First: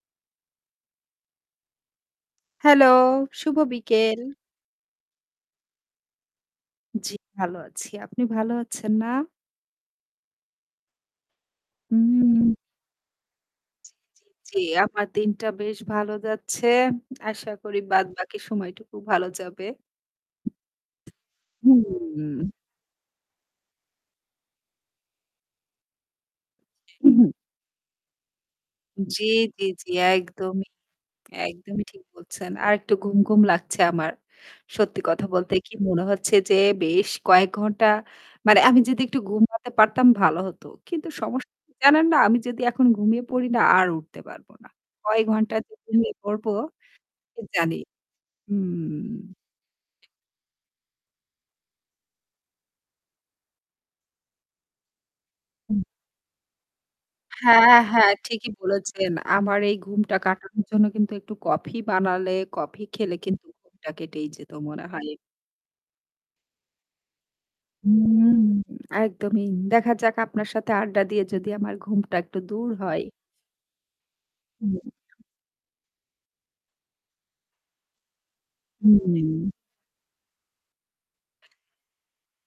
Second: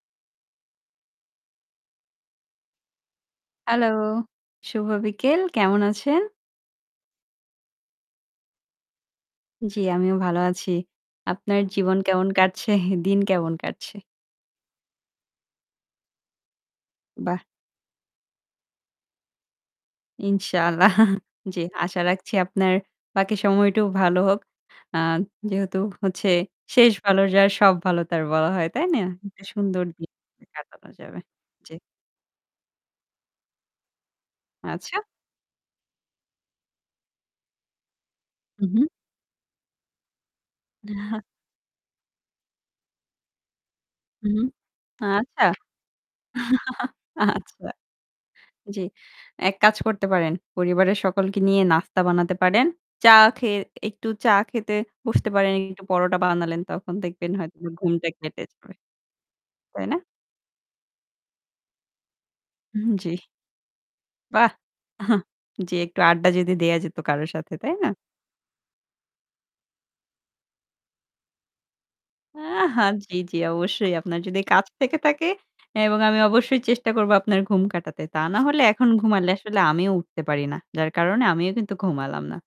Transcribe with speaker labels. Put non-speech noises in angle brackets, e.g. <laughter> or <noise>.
Speaker 1: Hello, শুভ
Speaker 2: hello.
Speaker 1: বিকেল।
Speaker 2: শুভ বিকেল কেমন আছেন?
Speaker 1: জ্বি, ভালো আছি। আপনি ভালো আছেন না?
Speaker 2: জ্বি আমিও ভালো আছি। আপনার জীবন কেমন
Speaker 1: হুম।
Speaker 2: কাটছে, দিন কেমন কাটছে?
Speaker 1: জি, জি, জি। আমার দিনটা বেশ ভালো যাচ্ছে।
Speaker 2: বাহ!
Speaker 1: আশা করি বাদবাকি সময়টুকু ভালো যাবে।
Speaker 2: ইনশাআল্লাহ। জ্বী। আশা রাখছি
Speaker 1: হুম।
Speaker 2: আপনার বাকি সময়টাও ভালো হোক। আ যেহেতু হচ্ছে শেষ ভালো
Speaker 1: <clears throat>
Speaker 2: যার সব ভালো তার বলা হয়। তাই না?
Speaker 1: জ্বি,
Speaker 2: একটা
Speaker 1: জ্বি,
Speaker 2: সুন্দর
Speaker 1: জ্বি।
Speaker 2: দিন
Speaker 1: একদমই
Speaker 2: কাটানো যাবে। জি।
Speaker 1: একদমই ঠিক বলছেন। আরেকটু ঘুমঘুম লাগছে আমার।
Speaker 2: আচ্ছা।
Speaker 1: সত্যি কথা বলতে কি মনে হচ্ছে যে বেশ কয়েক ঘন্টা মানে
Speaker 2: হু,
Speaker 1: আমি
Speaker 2: হু।
Speaker 1: যদি একটু ঘুমাতে পারতাম ভালো হতো। কিন্তু
Speaker 2: না।
Speaker 1: সমস্যা জানেন না আমি যদি এখন ঘুমিয়ে পড়ি না আর উঠতে
Speaker 2: হুম।
Speaker 1: পারব না। কয়
Speaker 2: আচ্ছা।
Speaker 1: ঘন্টা যে ঘুমিয়ে পড়বো
Speaker 2: <chuckles>
Speaker 1: কি
Speaker 2: আচ্ছা।
Speaker 1: জানি।
Speaker 2: জ্বী,
Speaker 1: হুম।
Speaker 2: এক কাজ করতে পারেন। পরিবারের সকলকে নিয়ে নাস্তা বানাতে পারেন। চা খেয়ে একটু চা খেতে বসতে পারেন।
Speaker 1: হুম।
Speaker 2: একটু পরোটা বানালেন। তখন দেখবেন হয়তো
Speaker 1: হ্যাঁ,
Speaker 2: ঘুমটা
Speaker 1: হ্যাঁ।
Speaker 2: কেটে
Speaker 1: ঠিকই
Speaker 2: যাবে।
Speaker 1: বলেছেন। আমার এই
Speaker 2: তাই না?
Speaker 1: ঘুমটা কাটানোর জন্য কিন্তু একটু কফি বানালে, কফি
Speaker 2: হুম,
Speaker 1: খেলে
Speaker 2: জ্বি।
Speaker 1: কিন্তু ঘুমটা কেটেই যেত
Speaker 2: বাহ!
Speaker 1: মনে হয়।
Speaker 2: <scoffs> জ্বি, একটু আড্ডা যদি দেয়া যেত কারো সাথে তাই না?
Speaker 1: হুম। একদমই। দেখা যাক আপনার সাথে আড্ডা দিয়ে যদি আমার ঘুমটা একটু দূর হয়।
Speaker 2: <scoffs> জ্বি, জ্বি অবশ্যই। আপনার যদি কাজ
Speaker 1: হুম।
Speaker 2: থেকে থাকে এবং আমি অবশ্যই চেষ্টা করব আপনার ঘুম কাটাতে। তা না হলে এখন ঘুমালে
Speaker 1: হুম।
Speaker 2: আসলে আমিও উঠতে পারি না। যার কারণে আমিও কিন্তু ঘুমালাম না।